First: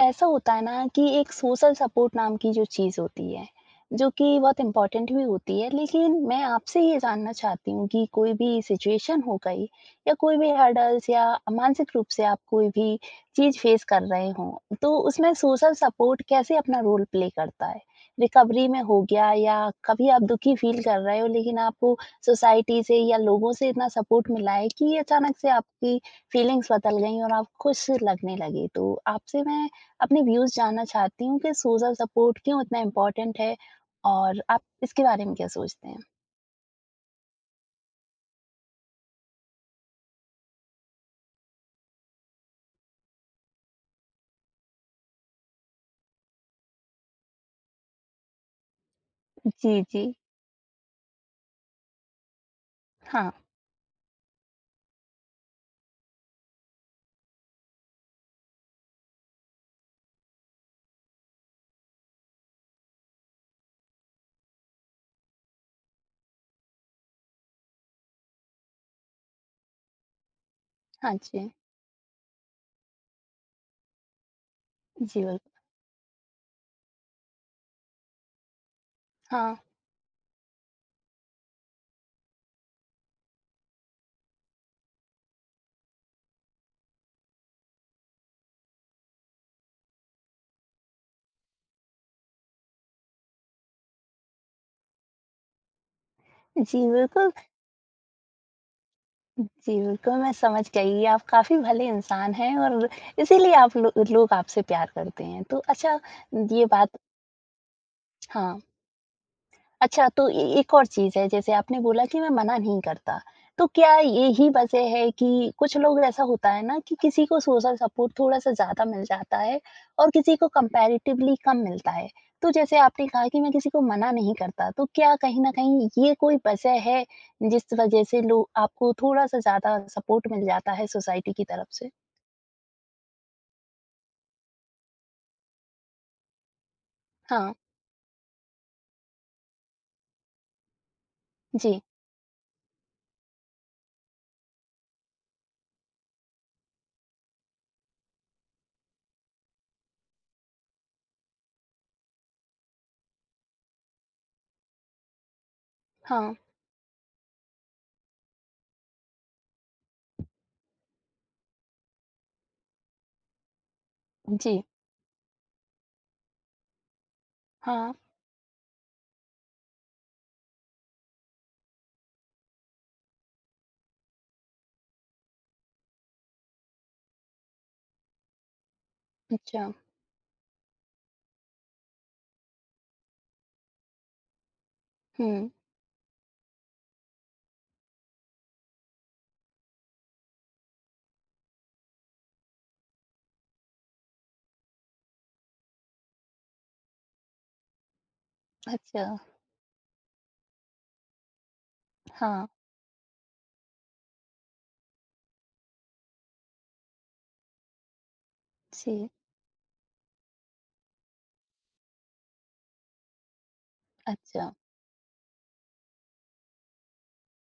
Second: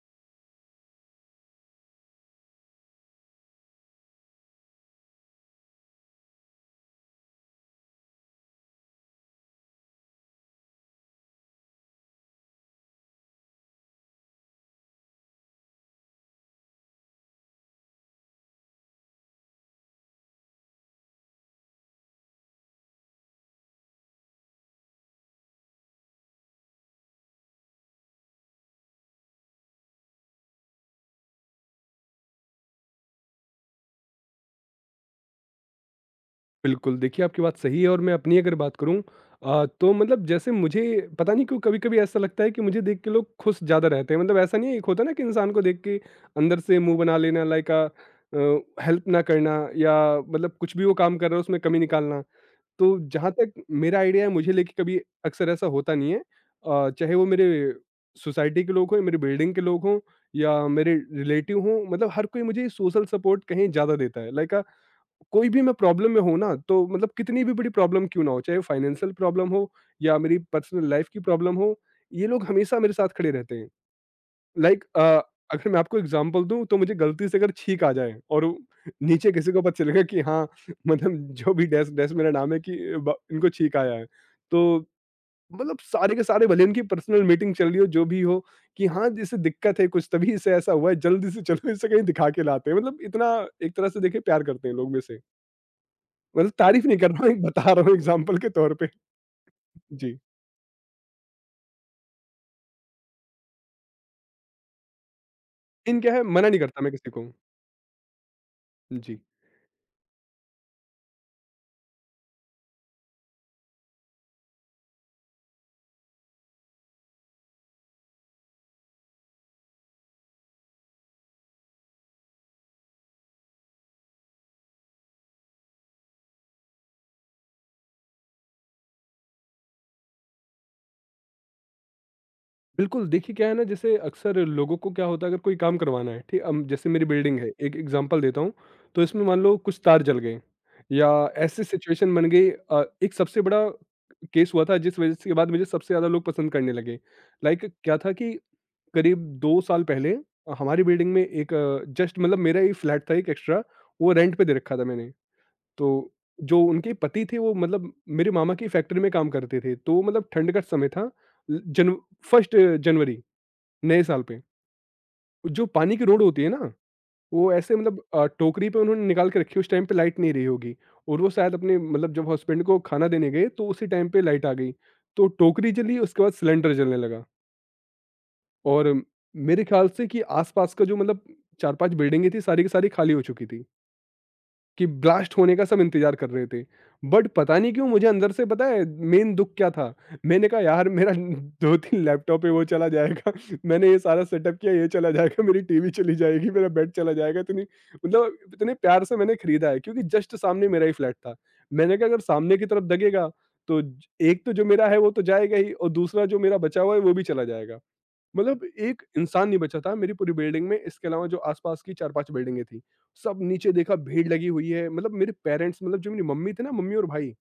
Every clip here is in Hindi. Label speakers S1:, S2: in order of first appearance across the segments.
S1: ऐसा होता है ना कि एक सोशल सपोर्ट नाम की जो चीज़ होती है, जो कि बहुत इम्पोर्टेंट भी होती है, लेकिन मैं आपसे ये जानना चाहती हूँ कि कोई भी सिचुएशन हो गई या कोई भी हर्डल्स या मानसिक रूप से आप कोई भी चीज़ फेस कर रहे हों, तो उसमें सोशल सपोर्ट कैसे अपना रोल प्ले करता है? रिकवरी में हो गया या कभी आप दुखी फ़ील कर रहे हो, लेकिन आपको सोसाइटी से या लोगों से इतना सपोर्ट मिला है कि अचानक से आपकी फीलिंग्स बदल गई और आप खुश लगने लगे। तो आपसे मैं अपने व्यूज़ जानना चाहती हूँ कि सोशल सपोर्ट क्यों इतना इम्पोर्टेंट है और आप इसके बारे में क्या सोचते हैं?
S2: बिल्कुल, देखिए आपकी बात सही है और मैं अपनी अगर बात करूँ तो मतलब जैसे मुझे पता नहीं क्यों कभी-कभी ऐसा लगता है कि मुझे देख के लोग खुश ज़्यादा रहते हैं। मतलब ऐसा नहीं है, एक होता है ना कि इंसान को देख के अंदर से मुँह बना लेना, लाइक अ, हेल्प ना करना,
S1: जी,
S2: या
S1: जी।
S2: मतलब कुछ भी वो काम कर रहा है उसमें कमी निकालना। तो
S1: हाँ।
S2: जहाँ तक मेरा आइडिया है, मुझे लेके कभी अक्सर ऐसा होता नहीं है। चाहे वो मेरे सोसाइटी के लोग हों, मेरी बिल्डिंग के लोग हों या मेरे रिलेटिव हों, मतलब हर कोई मुझे सोशल सपोर्ट कहीं ज़्यादा देता है। लाइक कोई भी, मैं प्रॉब्लम में हूँ ना, तो मतलब कितनी भी बड़ी प्रॉब्लम क्यों ना हो, चाहे वो फाइनेंशियल प्रॉब्लम हो या मेरी पर्सनल लाइफ
S1: हाँ
S2: की
S1: जी।
S2: प्रॉब्लम हो, ये लोग हमेशा मेरे साथ खड़े रहते हैं। लाइक
S1: जी, बिल्कुल।
S2: अगर मैं आपको एग्ज़ाम्पल दूँ, तो मुझे गलती से अगर छींक आ जाए और वो नीचे किसी
S1: हाँ।
S2: को पता चलेगा कि हाँ, मतलब जो भी डैश डैश मेरा नाम है कि ब इनको छींक आया है। तो मतलब सारे के सारे, भले उनकी पर्सनल मीटिंग चल रही हो, जो भी हो, कि हाँ, जैसे दिक्कत है कुछ, तभी इसे ऐसा हुआ है, जल्दी से चलो इसे कहीं दिखा के लाते हैं। मतलब इतना, एक तरह से देखिए, प्यार करते हैं लोग मेरे से। मतलब
S1: जी,
S2: तारीफ़ नहीं कर रहा
S1: बिल्कुल।
S2: हूँ, एक बता रहा हूँ एग्ज़ाम्पल के तौर पे।
S1: जी, बिल्कुल,
S2: जी,
S1: मैं समझ गई। आप काफ़ी भले इंसान हैं और इसीलिए आप लो लोग आपसे प्यार करते हैं। तो अच्छा।
S2: लेकिन क्या है, मना नहीं
S1: ये
S2: करता मैं
S1: बात।
S2: किसी को।
S1: हाँ।
S2: जी,
S1: अच्छा, तो ए एक और चीज़ है, जैसे आपने बोला कि मैं मना नहीं करता, तो क्या यही वजह है कि कुछ लोग ऐसा होता है ना कि किसी को सोशल सपोर्ट थोड़ा-सा ज़्यादा मिल जाता है और किसी को कंपैरेटिवली कम मिलता है। तो जैसे आपने कहा कि मैं किसी को मना नहीं करता, तो क्या कहीं न कहीं ये कोई वजह है, जिस वजह से लोग आपको थोड़ा-सा ज़्यादा सपोर्ट मिल जाता है सोसाइटी की तरफ से?
S2: बिल्कुल देखिए, क्या है ना, जैसे अक्सर लोगों को क्या होता है, अगर कोई काम करवाना है, ठीक जैसे मेरी बिल्डिंग है,
S1: हाँ,
S2: एक एग्ज़ाम्पल देता हूँ, तो इसमें मान लो कुछ तार जल गए या ऐसी
S1: जी।
S2: सिचुएशन बन गई। एक सबसे बड़ा केस हुआ था, जिस वजह से के बाद मुझे सबसे ज़्यादा लोग पसंद करने लगे। लाइक क्या था कि करीब 2 साल पहले हमारी बिल्डिंग में एक, जस्ट मतलब मेरा ही फ्लैट था एक एक्स्ट्रा, वो रेंट पे दे रखा था मैंने। तो
S1: हाँ,
S2: जो उनके पति थे वो मतलब मेरे मामा की फैक्ट्री में काम करते थे, तो मतलब ठंड का समय था, ल- जन फर्स्ट जनवरी, नए साल पे,
S1: जी।
S2: जो पानी की रोड होती है ना, वो ऐसे
S1: हाँ,
S2: मतलब टोकरी पे उन्होंने निकाल के रखी। उस टाइम पे लाइट नहीं रही होगी और वो शायद अपने मतलब जब हस्बैंड को खाना देने गए, तो उसी टाइम पे लाइट आ गई, तो टोकरी जली, उसके बाद सिलेंडर जलने लगा। और मेरे
S1: अच्छा।
S2: ख्याल से कि आसपास का जो मतलब चार पांच बिल्डिंगें थी, सारी की सारी खाली हो चुकी थी, कि ब्लास्ट
S1: हुँ,
S2: होने का सब इंतज़ार कर रहे थे। बट पता नहीं क्यों, मुझे अंदर से पता है, मेन दुःख क्या था? मैंने कहा यार, मेरा 2-3 लैपटॉप है, वो चला जाएगा, मैंने ये सारा सेटअप किया, ये चला जाएगा, मेरी टीवी चली जाएगी, मेरा बेड चला जाएगा, इतनी मतलब इतने
S1: अच्छा।
S2: प्यार से मैंने खरीदा है, क्योंकि जस्ट सामने मेरा ही फ्लैट था। मैंने कहा अगर
S1: हाँ,
S2: सामने की तरफ दगेगा, तो ज एक तो जो मेरा है वो तो जाएगा ही, और दूसरा जो मेरा बचा हुआ है वो भी चला जाएगा। मतलब एक
S1: जी।
S2: इंसान नहीं बचा था मेरी पूरी बिल्डिंग में, इसके अलावा जो आसपास की चार पांच बिल्डिंगें थी, सब नीचे देखा भीड़ लगी
S1: अच्छा,
S2: हुई है। मतलब मेरे पेरेंट्स, मतलब जो मेरी मम्मी थे ना, मम्मी और भाई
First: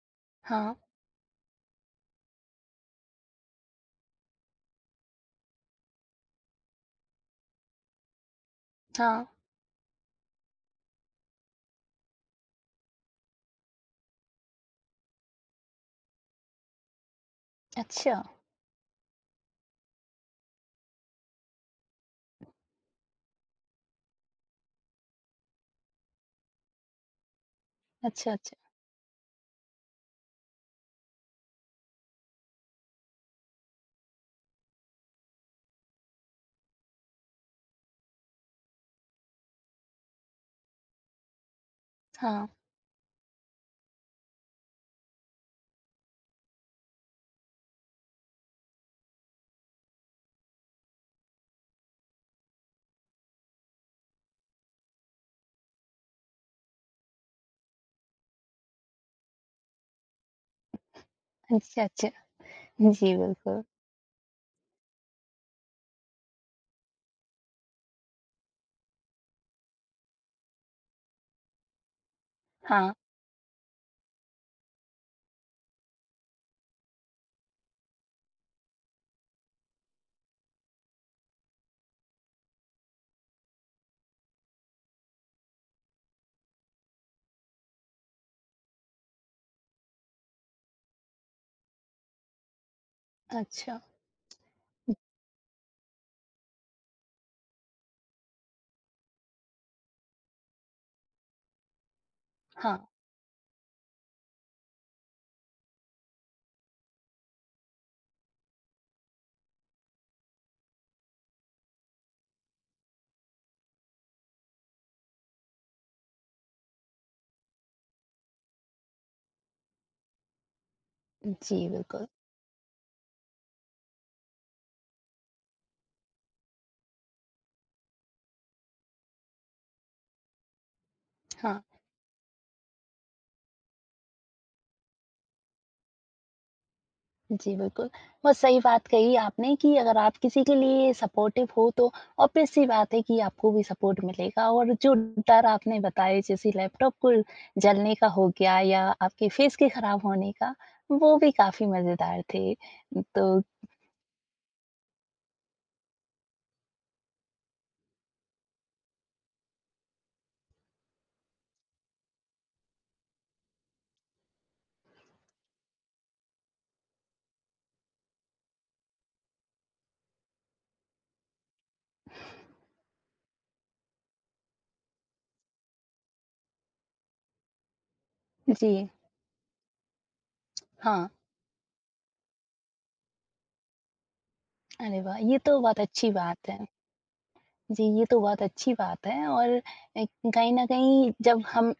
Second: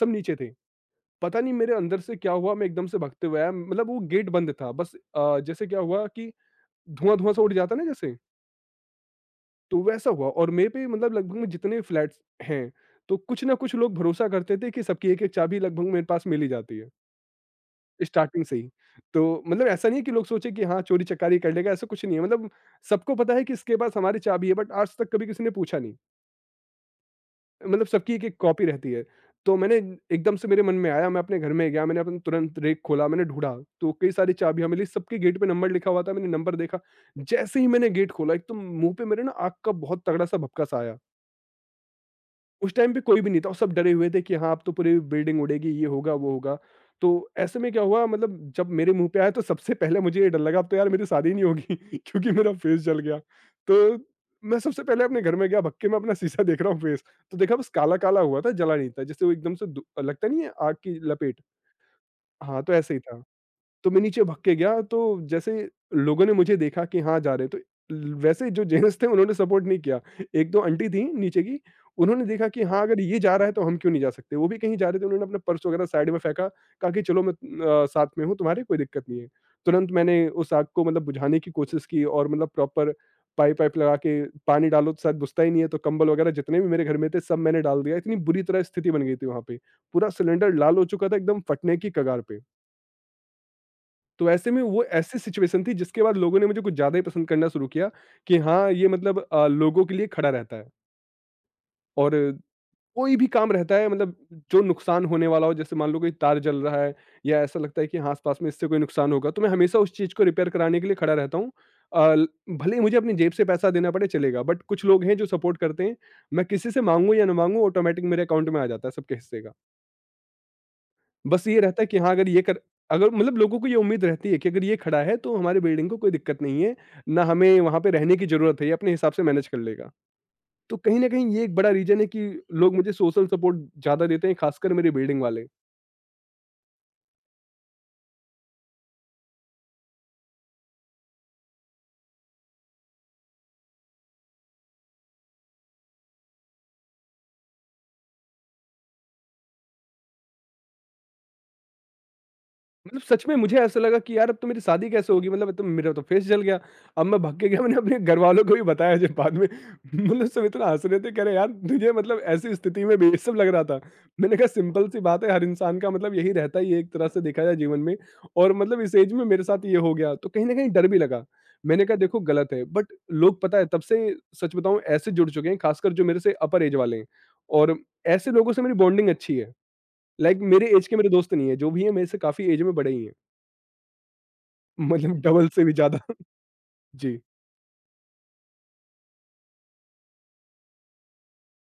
S2: सब नीचे थे।
S1: हाँ।
S2: पता नहीं मेरे अंदर से क्या हुआ, मैं एकदम से भागते हुए आया। मतलब वो गेट बंद था, बस जैसे क्या हुआ कि धुआं धुआं सा उड़ जाता ना जैसे,
S1: हाँ,
S2: तो वैसा हुआ। और मेरे पे मतलब, लगभग में जितने फ्लैट्स हैं, तो कुछ ना कुछ लोग भरोसा करते थे कि सबकी एक एक चाबी लगभग मेरे पास मिल ही जाती है,
S1: अच्छा।
S2: स्टार्टिंग से ही। तो मतलब ऐसा नहीं है कि लोग सोचे कि हाँ, चोरी-चकारी कर लेगा, ऐसा कुछ नहीं है। मतलब सबको पता है कि इसके पास हमारी चाबी है, बट आज तक कभी किसी ने पूछा नहीं। मतलब सबकी
S1: अच्छा,
S2: एक-एक
S1: अच्छा।
S2: कॉपी रहती है। तो मैंने, एकदम से मेरे मन में आया, मैं अपने घर में गया, मैंने अपन तुरंत रैक खोला, मैंने ढूँढा, तो कई सारी चाबियाँ मिली, सबके गेट पे नंबर लिखा हुआ था, मैंने नंबर देखा। जैसे ही मैंने गेट खोला, एकदम मुँह पे मेरे ना आग का बहुत तगड़ा-सा भपका-सा आया।
S1: हाँ,
S2: उस टाइम पे कोई भी नहीं था, और सब डरे हुए थे कि हाँ अब तो पूरी बिल्डिंग उड़ेगी, ये होगा वो होगा। तो ऐसे में क्या हुआ, मतलब जब मेरे मुंह पे आया, तो सबसे पहले मुझे ये डर लगा, अब तो यार मेरी शादी नहीं होगी, क्योंकि मेरा फेस जल गया। तो मैं सबसे पहले अपने घर में गया, भक्के में अपना शीशा देख रहा हूँ, फेस तो देखा, बस काला काला हुआ था, जला नहीं था। जैसे वो एकदम से लगता नहीं है आग की लपेट,
S1: अच्छा, अच्छा।
S2: हाँ तो ऐसे ही
S1: जी,
S2: था।
S1: बिल्कुल।
S2: तो मैं नीचे भाग के गया, तो जैसे लोगों ने मुझे देखा कि हाँ जा रहे, तो वैसे जो जेंट्स थे उन्होंने सपोर्ट नहीं किया। एक दो आंटी थी नीचे की, उन्होंने देखा कि हाँ
S1: हाँ,
S2: अगर ये जा रहा है, तो हम क्यों नहीं जा सकते, वो भी कहीं जा रहे थे, उन्होंने अपना पर्स वगैरह साइड में फेंका, कहा कि चलो मैं साथ में हूँ तुम्हारे, कोई दिक्कत नहीं है। तुरंत मैंने उस आग को मतलब बुझाने की कोशिश की, और मतलब प्रॉपर पाइप पाइप लगा के पानी डालो तो शायद बुझता ही नहीं है, तो कंबल वगैरह जितने भी मेरे घर में थे, सब मैंने डाल दिया। इतनी बुरी तरह स्थिति बन गई थी वहां पे, पूरा सिलेंडर लाल हो चुका था, एकदम फटने की कगार पे।
S1: अच्छा।
S2: तो ऐसे में वो ऐसी सिचुएशन थी, जिसके बाद लोगों ने मुझे कुछ ज़्यादा ही पसंद करना शुरू किया, कि हाँ, ये मतलब लोगों के लिए खड़ा रहता है। और
S1: हाँ,
S2: कोई भी काम रहता है मतलब, जो नुकसान होने वाला हो, जैसे मान लो कोई तार जल रहा है, या ऐसा लगता है कि हाँ, आस-पास में इससे कोई नुकसान होगा, तो मैं हमेशा उस चीज़ को रिपेयर कराने के लिए खड़ा रहता हूँ। अ, ल भले ही मुझे अपनी जेब से पैसा देना पड़े, चलेगा, बट कुछ लोग हैं जो सपोर्ट करते हैं। मैं किसी से माँगूँ या ना माँगूँ, ऑटोमैटिक मेरे अकाउंट में आ जाता है सबके हिस्से का। बस
S1: जी,
S2: ये रहता है कि
S1: बिल्कुल।
S2: हाँ, अगर मतलब लोगों को ये उम्मीद रहती है कि अगर ये खड़ा है तो हमारे बिल्डिंग को कोई दिक्कत नहीं है, ना हमें वहाँ पे रहने की ज़रूरत है, ये अपने हिसाब से मैनेज कर लेगा। तो कहीं न कहीं ये एक
S1: हाँ,
S2: बड़ा रीज़न है कि लोग मुझे सोशल सपोर्ट ज़्यादा देते हैं, खासकर मेरी बिल्डिंग वाले।
S1: जी, बिल्कुल। बहुत सही बात कही आपने कि अगर आप किसी के लिए सपोर्टिव हो तो ऑब्वियस-सी बात है कि आपको भी सपोर्ट मिलेगा, और जो डर आपने बताए, जैसे लैपटॉप को जलने का हो गया या आपके फेस के खराब होने का, वो भी काफ़ी मज़ेदार थे।
S2: मतलब सच
S1: तो
S2: में मुझे ऐसा लगा कि यार अब तो मेरी शादी कैसे होगी, मतलब तो मेरा तो फेस जल गया। अब मैं भग के गया, मैंने अपने घर वालों को भी बताया जब बाद में, मतलब सब इतना हंस रहे थे, कह रहे यार तुझे मतलब ऐसी स्थिति में भी ये सब लग रहा था। मैंने कहा सिंपल सी बात है, हर इंसान का मतलब यही रहता ही है, एक तरह से देखा जाए, जीवन में। और मतलब इस एज में मेरे साथ ये हो गया, तो कहीं ना कहीं डर भी लगा। मैंने कहा देखो गलत है, बट लोग पता है तब से, सच बताऊं, ऐसे जुड़ चुके हैं, खासकर जो मेरे से अपर एज वाले हैं। और ऐसे लोगों से मेरी
S1: जी,
S2: बॉन्डिंग अच्छी है। लाइक मेरे एज के
S1: हाँ।
S2: मेरे दोस्त नहीं है, जो भी है मेरे से काफी एज में बड़े ही हैं,
S1: अरे
S2: मतलब
S1: वाह! ये
S2: डबल
S1: तो
S2: से भी
S1: बहुत
S2: ज़्यादा।
S1: अच्छी बात है।
S2: जी,
S1: जी, ये तो बहुत अच्छी बात है। और अ, कहीं न कहीं जब हम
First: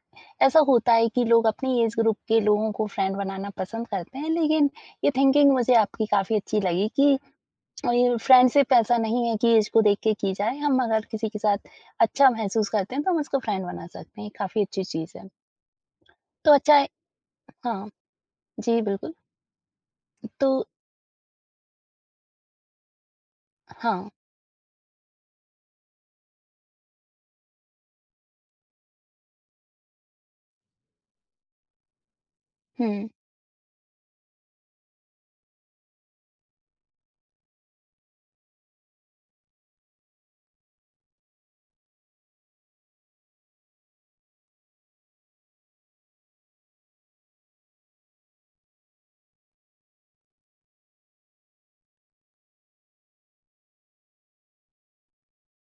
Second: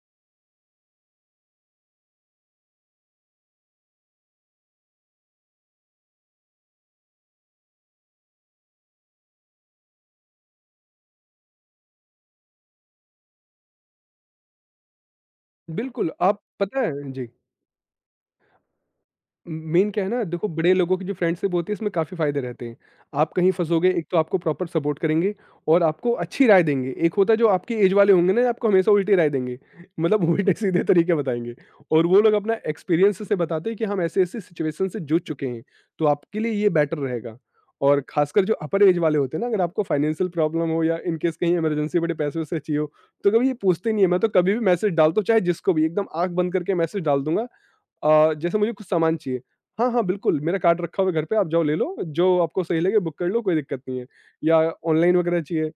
S1: ऐसा होता है कि लोग अपनी एज ग्रुप के लोगों को फ्रेंड बनाना पसंद करते हैं, लेकिन ये थिंकिंग मुझे आपकी काफ़ी अच्छी लगी कि ये फ्रेंडशिप ऐसा नहीं है कि एज को देख के की जाए, हम अगर किसी के साथ अच्छा महसूस करते हैं, तो हम उसको फ्रेंड बना सकते हैं, ये काफ़ी अच्छी चीज़ है।
S2: बिल्कुल, आप
S1: तो अच्छा
S2: पता
S1: है।
S2: है जी।
S1: हाँ, जी बिल्कुल।
S2: मेन क्या है ना, देखो
S1: तो
S2: बड़े लोगों की जो फ्रेंडशिप होती है, इसमें काफ़ी फ़ायदे रहते हैं। आप कहीं फँसोगे, एक
S1: हाँ,
S2: तो आपको प्रॉपर सपोर्ट करेंगे और आपको अच्छी राय देंगे। एक होता है जो आपकी एज वाले होंगे ना, आपको हमेशा उल्टी राय देंगे। मतलब उल्टे-सीधे तरीके बताएँगे। और वो लोग अपना
S1: हुँ,
S2: एक्सपीरियंस से बताते हैं कि हम ऐसे-ऐसे सिचुएशन से जूझ चुके हैं, तो आपके लिए ये बेटर रहेगा। और ख़ासकर जो अपर एज वाले होते हैं ना, अगर आपको फाइनेंशियल प्रॉब्लम हो या इन केस कहीं इमरजेंसी बड़े पैसे-वैसे चाहिए हो, तो कभी ये पूछते नहीं है। मैं तो कभी भी मैसेज डालता हूँ, चाहे जिसको भी, एकदम आँख बंद करके मैसेज डाल दूँगा जैसे मुझे कुछ सामान चाहिए, हाँ, हाँ, बिल्कुल, मेरा कार्ट रखा हुआ है घर पे, आप जाओ ले लो, जो आपको सही लगे बुक कर लो, कोई दिक्कत नहीं है। या ऑनलाइन वगैरह चाहिए,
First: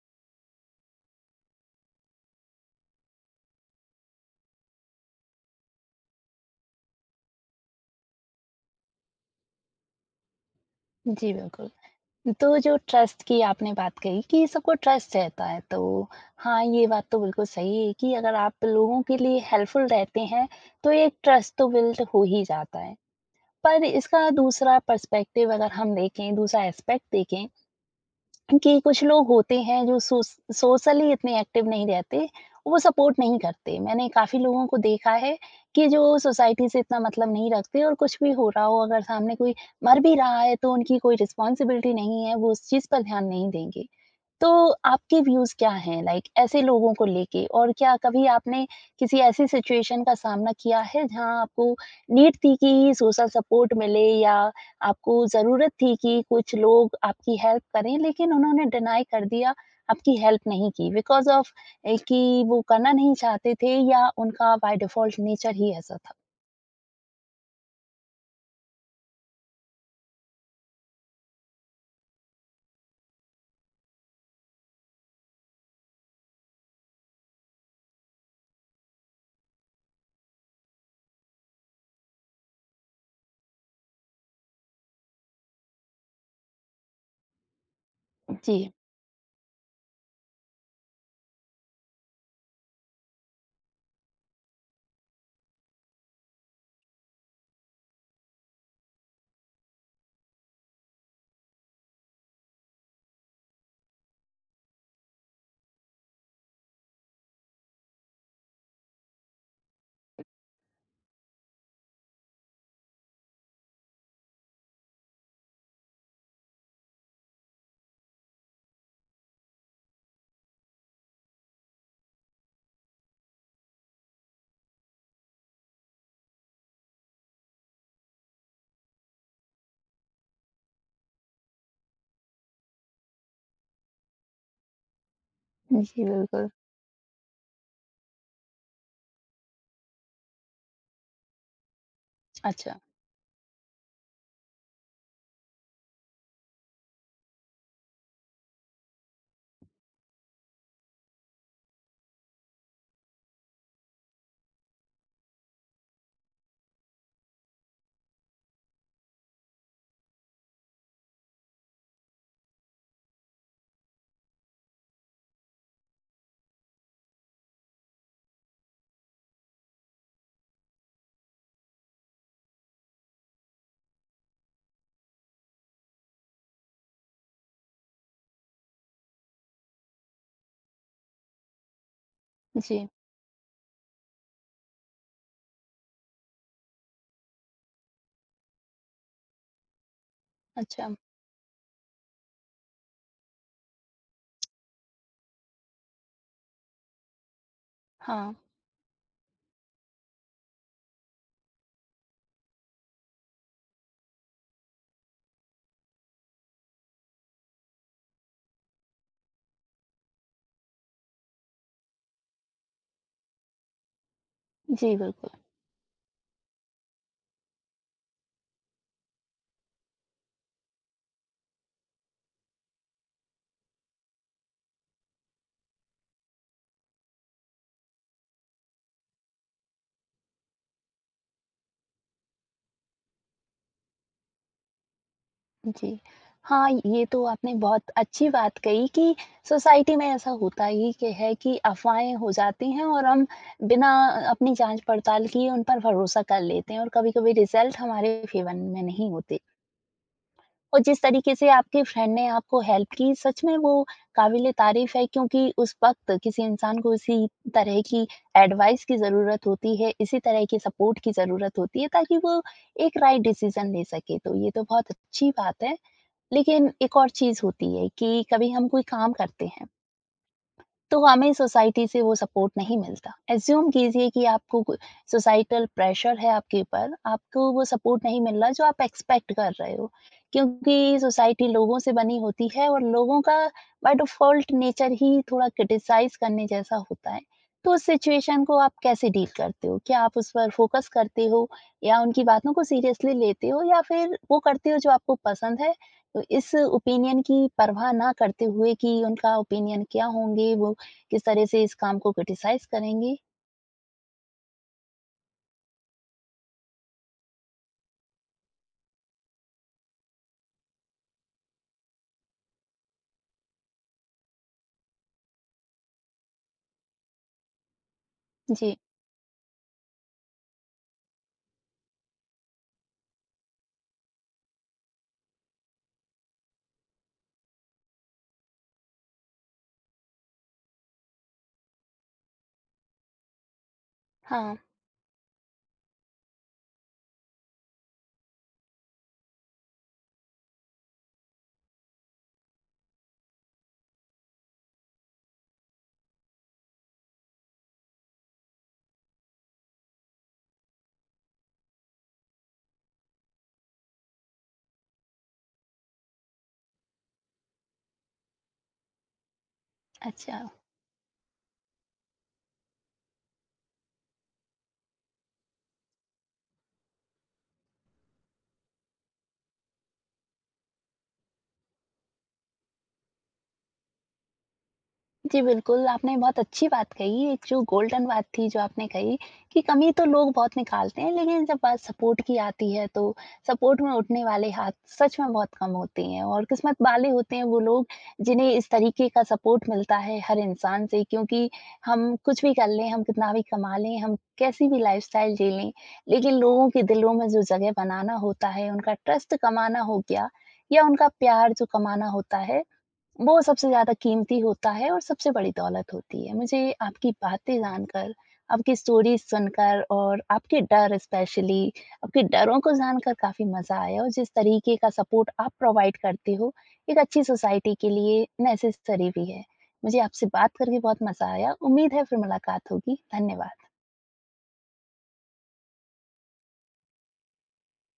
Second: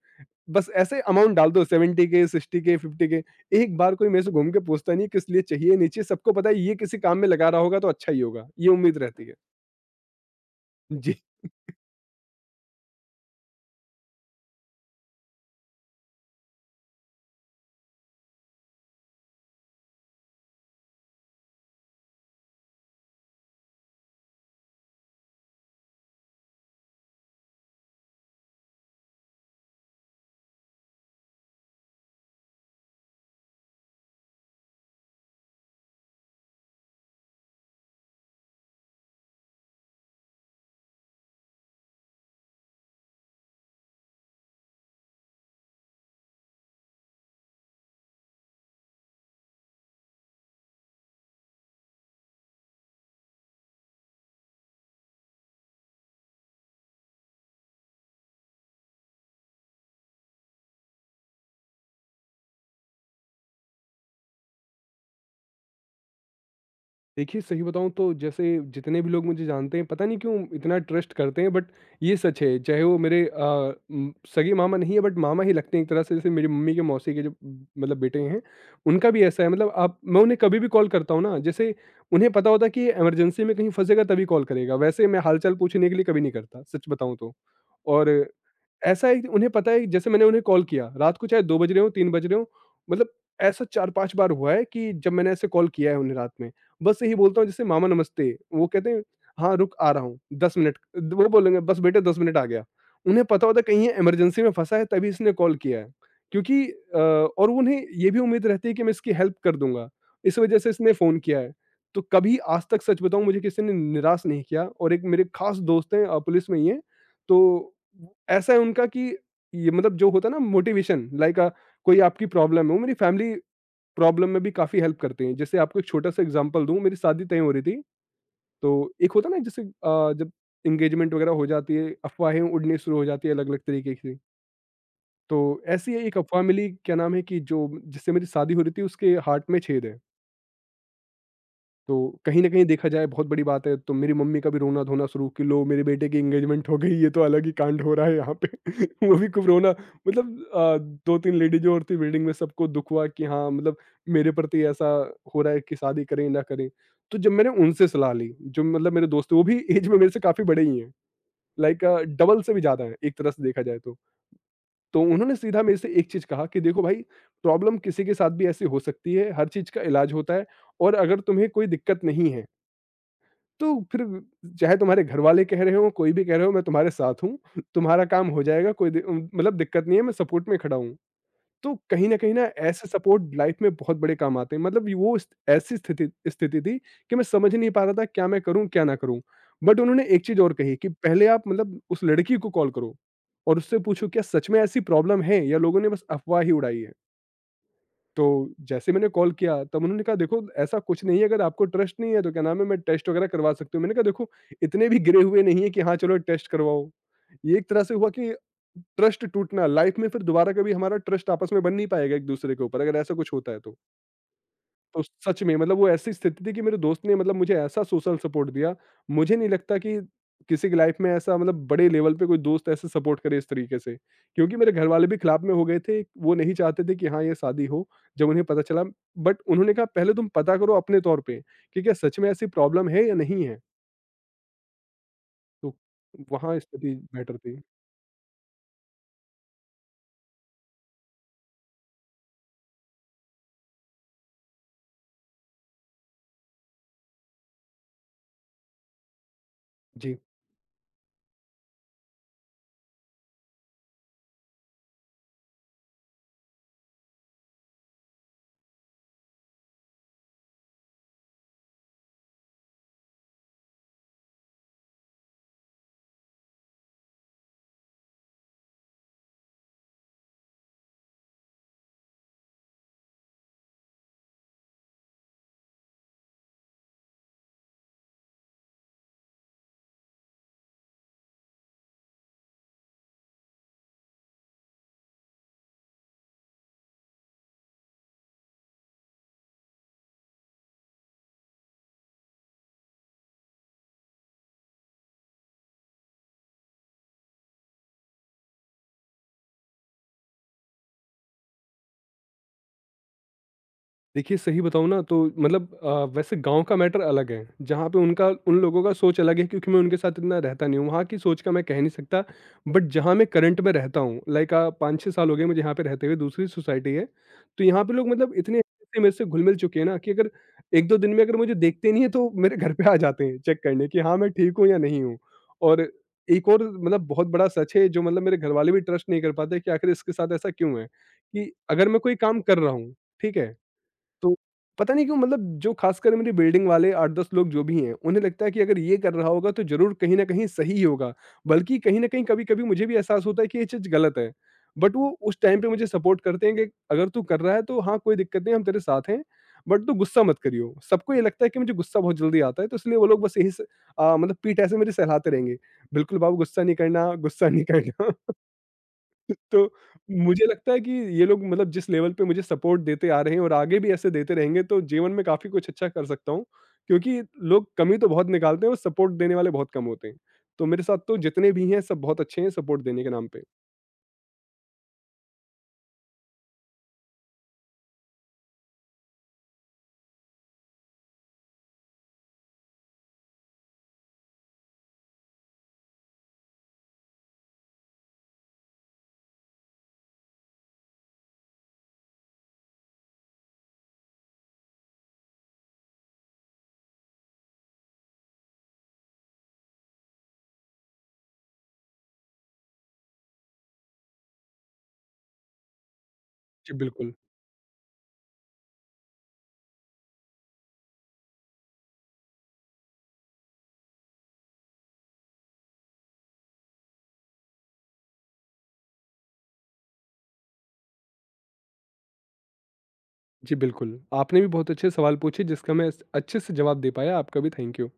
S2: बस ऐसे अमाउंट डाल दो, 70 के, 60 के, 50 के। एक बार कोई मेरे से घूम के पूछता नहीं है, किस लिए चाहिए, नहीं चाहिए, सबको पता है ये किसी काम में लगा रहा होगा तो अच्छा ही होगा, ये उम्मीद रहती है। जी।
S1: जी बिल्कुल। तो जो ट्रस्ट की आपने बात कही कि सबको ट्रस्ट रहता है, तो हाँ, ये बात तो बिल्कुल सही है कि अगर आप लोगों के लिए हेल्पफुल रहते हैं तो एक ट्रस्ट तो बिल्ड हो ही जाता है। पर इसका दूसरा पर्सपेक्टिव अगर हम देखें, दूसरा एस्पेक्ट देखें कि कुछ लोग होते हैं जो सोस सोशली इतने एक्टिव नहीं रहते, वो सपोर्ट नहीं करते। मैंने काफ़ी लोगों को देखा है कि जो सोसाइटी से इतना मतलब नहीं रखते और कुछ भी हो रहा हो, अगर सामने कोई मर भी रहा है, तो उनकी कोई रिस्पॉन्सिबिलिटी नहीं है, वो उस चीज़ पर ध्यान नहीं देंगे। तो आपके व्यूज क्या हैं, लाइक ऐसे लोगों को लेके? और क्या कभी आपने किसी ऐसी सिचुएशन का सामना किया है जहां आपको नीड थी कि सोशल सपोर्ट मिले, या आपको जरूरत थी कि कुछ लोग आपकी हेल्प करें लेकिन उन्होंने डिनाई कर दिया, आपकी हेल्प नहीं की, बिकॉज ऑफ कि वो करना नहीं चाहते थे या उनका बाय डिफॉल्ट नेचर ही ऐसा था?
S2: देखिए, सही बताऊँ तो जैसे जितने भी लोग मुझे जानते हैं, पता नहीं क्यों इतना ट्रस्ट करते हैं बट ये सच है। चाहे वो मेरे सगे मामा नहीं है बट मामा ही लगते हैं एक तरह से, जैसे मेरी मम्मी के मौसी के जो मतलब बेटे हैं, उनका भी ऐसा है। मतलब आप मैं उन्हें कभी भी कॉल करता हूँ ना, जैसे उन्हें पता होता है कि ये इमरजेंसी में कहीं फँसेगा तभी कॉल करेगा। वैसे मैं हाल-चाल पूछने के लिए कभी नहीं करता, सच बताऊँ तो। और
S1: जी।
S2: ऐसा है कि उन्हें पता है कि जैसे मैंने उन्हें कॉल किया, रात को चाहे 2 बज रहे हों, 3 बज रहे हों, मतलब ऐसा 4-5 बार हुआ है कि जब मैंने ऐसे कॉल किया है उन्हें रात में। बस यही बोलता हूँ जैसे, मामा नमस्ते, वो कहते हैं हाँ, रुक आ रहा हूँ 10 मिनट, वो बोलेंगे बस बेटे 10 मिनट आ गया। उन्हें पता होता है कहीं ये इमरजेंसी में फँसा है तभी इसने कॉल किया है। क्योंकि अ, और उन्हें ये भी उम्मीद रहती है कि मैं इसकी हेल्प कर दूँगा, इस वजह से इसने फ़ोन किया है। तो कभी आज तक, सच बताऊँ, मुझे किसी ने निराश नहीं किया। और एक मेरे खास दोस्त हैं पुलिस में ही हैं, तो ऐसा है उनका कि ये मतलब जो होता है ना, मोटिवेशन लाइक, कोई आपकी प्रॉब्लम है वो मेरी फैमिली प्रॉब्लम में भी काफ़ी हेल्प करते हैं। जैसे आपको एक छोटा-सा एग्जांपल दूँ, मेरी शादी तय हो रही थी, तो एक होता है ना जैसे जब एंगेजमेंट वगैरह हो जाती है, अफ़वाहें उड़नी शुरू हो जाती है अलग-अलग तरीके की। तो ऐसी
S1: जी,
S2: ही एक अफ़वाह
S1: बिल्कुल।
S2: मिली, क्या नाम है, कि जो जिससे मेरी शादी हो रही थी उसके हार्ट में छेद है। तो कहीं न कहीं
S1: अच्छा।
S2: देखा जाए बहुत बड़ी बात है, तो मेरी मम्मी का भी रोना-धोना शुरू कि लो, मेरे बेटे की एंगेजमेंट हो गई, ये तो अलग ही कांड हो रहा है यहाँ पे। वो भी खूब रोना, मतलब 2-3 लेडीज़ें और थी बिल्डिंग में, सबको दुःख हुआ कि हाँ, मतलब मेरे प्रति ऐसा हो रहा है कि शादी करें ना करें। तो जब मैंने उनसे सलाह ली, जो मतलब मेरे दोस्त हैं, वो भी एज में मेरे से काफ़ी बड़े ही हैं, लाइक डबल से भी ज़्यादा हैं, एक तरह से देखा जाए तो। तो उन्होंने सीधा मेरे से एक चीज़ कहा कि देखो भाई, प्रॉब्लम किसी के साथ भी ऐसी हो सकती है, हर चीज़ का इलाज होता है। और अगर तुम्हें कोई दिक्कत नहीं है, तो फिर चाहे तुम्हारे घरवाले कह रहे हों, कोई भी कह रहे हो, मैं तुम्हारे साथ हूँ, तुम्हारा काम हो जाएगा, कोई मतलब दिक्कत नहीं है, मैं सपोर्ट में खड़ा हूँ। तो कहीं न कहीं ना, ऐसे
S1: जी।
S2: सपोर्ट लाइफ में बहुत बड़े काम आते हैं। मतलब ये वो स ऐसी स्थिति स्थिति थी कि मैं समझ नहीं पा रहा था, क्या मैं करूँ, क्या ना करूँ? बट उन्होंने एक चीज़ और कही
S1: अच्छा।
S2: कि पहले आप मतलब उस लड़की को कॉल करो और उससे पूछो, क्या सच में ऐसी प्रॉब्लम है या लोगों ने बस अफ़वाह ही उड़ाई है? तो
S1: हाँ।
S2: जैसे मैंने कॉल किया, तब उन्होंने कहा, देखो ऐसा कुछ नहीं है, अगर आपको ट्रस्ट नहीं है तो क्या नाम है, मैं टेस्ट वगैरह करवा सकती हूँ। मैंने कहा, देखो इतने भी गिरे हुए नहीं है कि हाँ, चलो टेस्ट करवाओ। ये एक तरह से हुआ कि ट्रस्ट टूटना लाइफ में, फिर दोबारा कभी हमारा ट्रस्ट आपस में बन नहीं पाएगा एक दूसरे के ऊपर, अगर ऐसा कुछ होता है तो।
S1: जी,
S2: तो
S1: बिल्कुल।
S2: सच में, मतलब वो ऐसी स्थिति थी कि मेरे दोस्त ने मतलब मुझे ऐसा सोशल सपोर्ट दिया, मुझे नहीं लगता कि किसी की लाइफ में ऐसा, मतलब बड़े लेवल पे कोई दोस्त ऐसे सपोर्ट करे इस तरीके से। क्योंकि मेरे घरवाले भी खिलाफ में हो गए थे, वो नहीं चाहते थे कि हाँ, ये शादी हो, जब उन्हें पता चला। बट उन्होंने कहा पहले तुम पता करो अपने तौर पे, कि क्या सच में ऐसी प्रॉब्लम है या नहीं है? तो
S1: जी।
S2: वहाँ
S1: हाँ,
S2: स्थिति
S1: ये तो
S2: बेटर
S1: आपने
S2: थी।
S1: बहुत अच्छी बात कही कि सोसाइटी में ऐसा होता ही कि है कि अफ़वाहें हो जाती हैं और हम बिना अपनी जाँच-पड़ताल किए उन पर भरोसा कर लेते हैं, और कभी-कभी रिज़ल्ट हमारे फ़ेवर में नहीं होते।
S2: जी।
S1: और जिस तरीके से आपके फ्रेंड ने आपको हेल्प की, सच में वो काबिल-ए-तारीफ़ है, क्योंकि उस वक़्त किसी इंसान को इसी तरह की एडवाइस की ज़रूरत होती है, इसी तरह की सपोर्ट की ज़रूरत होती है, ताकि वो एक राइट डिसीज़न ले सके। तो ये तो बहुत अच्छी बात है। लेकिन एक और चीज़ होती है कि कभी हम कोई काम करते हैं तो हमें सोसाइटी से वो सपोर्ट नहीं मिलता। एज़्यूम कीजिए कि आपको को सोसाइटल प्रेशर है आपके ऊपर, आपको वो सपोर्ट नहीं मिल रहा जो आप एक्सपेक्ट कर रहे हो। क्योंकि सोसाइटी लोगों से बनी होती है और लोगों का बाय डिफ़ॉल्ट नेचर ही थोड़ा क्रिटिसाइज़ करने जैसा होता है। तो उस सिचुएशन को आप कैसे डील करते हो? क्या आप उस पर फ़ोकस करते हो या उनकी बातों को सीरियसली लेते हो, या फिर वो करते हो जो आपको पसंद है? तो इस ओपिनियन की परवाह ना करते हुए कि उनका ओपिनियन क्या होंगे, वो किस तरह से इस काम को क्रिटिसाइज़ करेंगी?
S2: देखिए, सही बताऊँ ना तो मतलब वैसे गाँव का मैटर अलग है, जहाँ पे उनका उन लोगों का सोच अलग है, क्योंकि मैं उनके साथ इतना रहता नहीं हूँ, वहाँ की सोच का मैं कह नहीं सकता। बट जहाँ मैं करंट में रहता हूँ, लाइक 5-6 साल हो गए मुझे यहाँ पे रहते हुए, दूसरी सोसाइटी है। तो यहाँ पे लोग मतलब इतने
S1: जी।
S2: अच्छे से मेरे से घुल-मिल चुके हैं ना कि अगर 1-2 दिन में अगर मुझे देखते नहीं है, तो मेरे घर पे आ जाते हैं चेक करने कि हाँ, मैं ठीक हूँ या नहीं हूँ। और एक और मतलब बहुत बड़ा सच है, जो मतलब मेरे घरवाले भी ट्रस्ट नहीं कर पाते कि आखिर इसके साथ ऐसा क्यों है, कि अगर मैं कोई काम कर रहा हूँ, ठीक है? तो
S1: हाँ,
S2: पता नहीं क्यों, मतलब जो खासकर मेरी बिल्डिंग वाले 8-10 लोग जो भी हैं, उन्हें लगता है कि अगर ये कर रहा होगा तो ज़रूर कहीं न कहीं सही ही होगा। बल्कि कहीं न कहीं कभी-कभी मुझे भी एहसास होता है कि ये चीज़ गलत है। बट वो उस टाइम पे मुझे सपोर्ट करते हैं कि अगर तू कर रहा है तो हाँ, कोई दिक्कत नहीं, हम तेरे साथ हैं, बट तू गुस्सा मत करियो। सबको ये लगता है कि मुझे गुस्सा बहुत जल्दी आता है, तो इसलिए वो लोग बस यही मतलब पीठ ऐसे मेरी सहलाते रहेंगे। बिल्कुल बाबू, गुस्सा नहीं करना, गुस्सा नहीं करना। तो
S1: अच्छा।
S2: मुझे लगता है कि ये लोग मतलब जिस लेवल पे मुझे सपोर्ट देते आ रहे हैं और आगे भी ऐसे देते रहेंगे, तो जीवन में काफ़ी कुछ अच्छा कर सकता हूँ। क्योंकि लोग कमी तो बहुत निकालते हैं और सपोर्ट देने वाले बहुत कम होते हैं। तो मेरे साथ तो जितने भी हैं सब बहुत अच्छे हैं सपोर्ट देने के नाम पे।
S1: जी, बिल्कुल, आपने बहुत अच्छी बात कही। एक जो गोल्डन बात थी जो आपने कही कि कमी तो लोग बहुत निकालते हैं, लेकिन जब बात सपोर्ट की आती है तो सपोर्ट में उठने वाले हाथ सच में बहुत कम होते हैं, और किस्मत वाले होते हैं वो लोग जिन्हें इस तरीके का सपोर्ट मिलता है हर इंसान से। क्योंकि हम कुछ भी कर लें, हम कितना भी कमा लें, हम कैसी भी लाइफ़स्टाइल जी लें, लेकिन लोगों के दिलों में जो जगह बनाना होता है, उनका ट्रस्ट कमाना हो गया या उनका प्यार जो कमाना होता है, वो सबसे ज़्यादा कीमती होता है और सबसे बड़ी दौलत होती है। मुझे
S2: जी,
S1: आपकी
S2: बिल्कुल।
S1: बातें जानकर, आपकी स्टोरीज़ सुनकर और आपके डर स्पेशली, आपके डरों को जानकर काफ़ी मज़ा आया। और जिस तरीके का सपोर्ट आप प्रोवाइड करते हो, एक अच्छी सोसाइटी के लिए नेसेसरी भी है। मुझे आपसे बात करके बहुत मज़ा आया। उम्मीद है फिर मुलाकात होगी।
S2: जी,
S1: धन्यवाद।
S2: बिल्कुल। आपने भी बहुत अच्छे सवाल पूछे जिसका मैं स अच्छे से जवाब दे पाया, आपका भी थैंक यू।